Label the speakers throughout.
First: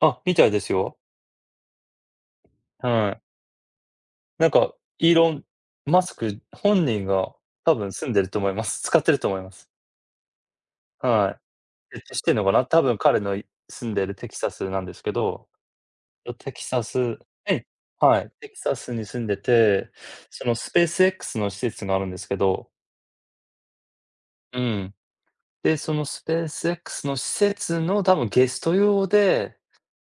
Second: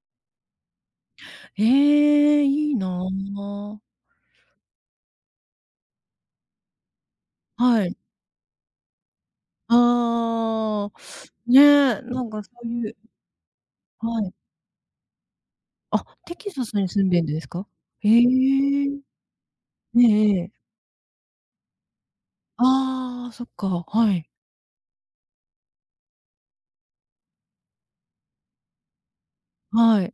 Speaker 1: あ、みたいですよ。
Speaker 2: へえ、いい
Speaker 1: はい。
Speaker 2: な。
Speaker 1: なんか、イーロン・マスク本人が多
Speaker 2: は
Speaker 1: 分
Speaker 2: い。
Speaker 1: 住んでると思います。使ってると思います。
Speaker 2: あ
Speaker 1: は
Speaker 2: あ、
Speaker 1: い。え
Speaker 2: ね、
Speaker 1: っと、知
Speaker 2: な
Speaker 1: っ
Speaker 2: ん
Speaker 1: てん
Speaker 2: か
Speaker 1: の
Speaker 2: そ
Speaker 1: かな、
Speaker 2: う
Speaker 1: 多
Speaker 2: いう
Speaker 1: 分彼の住んでる
Speaker 2: は
Speaker 1: テ
Speaker 2: い。
Speaker 1: キサスなんですけど、
Speaker 2: あ、
Speaker 1: と
Speaker 2: テ
Speaker 1: テ
Speaker 2: キ
Speaker 1: キ
Speaker 2: サス
Speaker 1: サ
Speaker 2: に住ん
Speaker 1: ス
Speaker 2: でんです
Speaker 1: え
Speaker 2: か？
Speaker 1: え、
Speaker 2: へ
Speaker 1: は
Speaker 2: え。
Speaker 1: い、テキサスに住んでて、
Speaker 2: えええ
Speaker 1: そ
Speaker 2: え。
Speaker 1: のスペース X の施設があるんですけど。
Speaker 2: ああ、そっか、はい。
Speaker 1: うん。で、そのスペース X の施設の多分ゲスト用で
Speaker 2: はい。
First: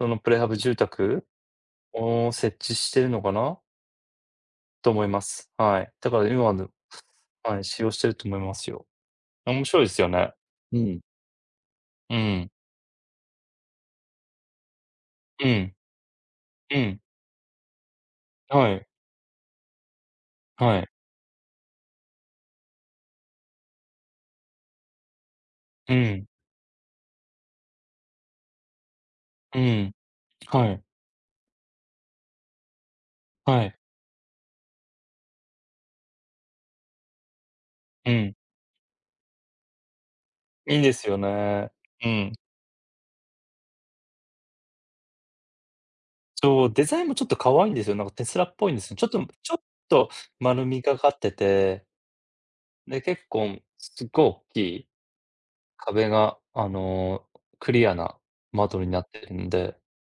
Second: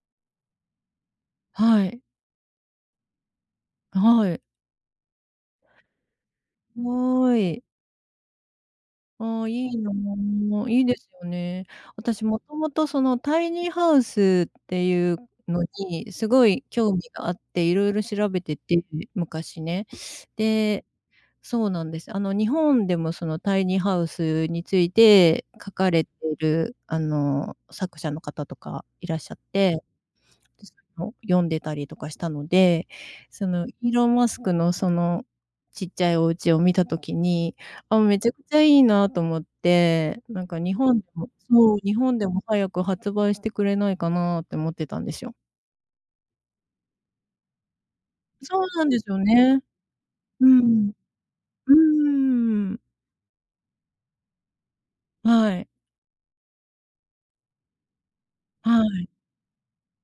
Speaker 1: そのプレハブ住宅
Speaker 2: はい。
Speaker 1: を設置してるのかな
Speaker 2: はい。
Speaker 1: と思います。はい。だから今でも、
Speaker 2: ご
Speaker 1: は
Speaker 2: い。
Speaker 1: い、使用していると思いますよ。
Speaker 2: ああ、い
Speaker 1: 面
Speaker 2: い
Speaker 1: 白いで
Speaker 2: な、
Speaker 1: すよね。う
Speaker 2: いいで
Speaker 1: ん。
Speaker 2: すよね。
Speaker 1: う
Speaker 2: 私元
Speaker 1: ん。
Speaker 2: 々その、タイニーハウスっていう
Speaker 1: う
Speaker 2: の
Speaker 1: ん。
Speaker 2: にすごい
Speaker 1: う
Speaker 2: 興
Speaker 1: ん。
Speaker 2: 味があって、色々調べて
Speaker 1: は
Speaker 2: て、
Speaker 1: い。
Speaker 2: 昔ね。
Speaker 1: は
Speaker 2: で
Speaker 1: い。
Speaker 2: そうなんです。あの、日本でもその、タイニーハウスについて書か
Speaker 1: う
Speaker 2: れて
Speaker 1: ん。
Speaker 2: るあの、作者の方とかいらっしゃっ
Speaker 1: う
Speaker 2: て、
Speaker 1: ん。
Speaker 2: で、
Speaker 1: は
Speaker 2: そ
Speaker 1: い。
Speaker 2: の読んでたりとかしたので、そ
Speaker 1: は
Speaker 2: の、
Speaker 1: い。
Speaker 2: イーロン・マスクのそのちっちゃいお家を見た時に、あ、
Speaker 1: う
Speaker 2: めちゃ
Speaker 1: ん。
Speaker 2: くちゃいいなと思って、なんか日
Speaker 1: いいで
Speaker 2: 本で
Speaker 1: すよ
Speaker 2: も
Speaker 1: ね。
Speaker 2: そう、日
Speaker 1: う
Speaker 2: 本で
Speaker 1: ん。
Speaker 2: も早く発売してくれないかなって思ってたんですよ。
Speaker 1: そう、デザインもちょっと可愛いんですよ。なんかテスラっ
Speaker 2: そう
Speaker 1: ぽいんで
Speaker 2: なん
Speaker 1: すよ。
Speaker 2: で
Speaker 1: ち
Speaker 2: す
Speaker 1: ょっ
Speaker 2: よ
Speaker 1: とちょっ
Speaker 2: ね。
Speaker 1: と
Speaker 2: う
Speaker 1: 丸み
Speaker 2: ん。
Speaker 1: がかって
Speaker 2: う
Speaker 1: て
Speaker 2: ん。
Speaker 1: で、結構、すっごいおっきい、
Speaker 2: はい。
Speaker 1: 壁があの、クリアな窓
Speaker 2: は
Speaker 1: にな
Speaker 2: い。
Speaker 1: ってるんで。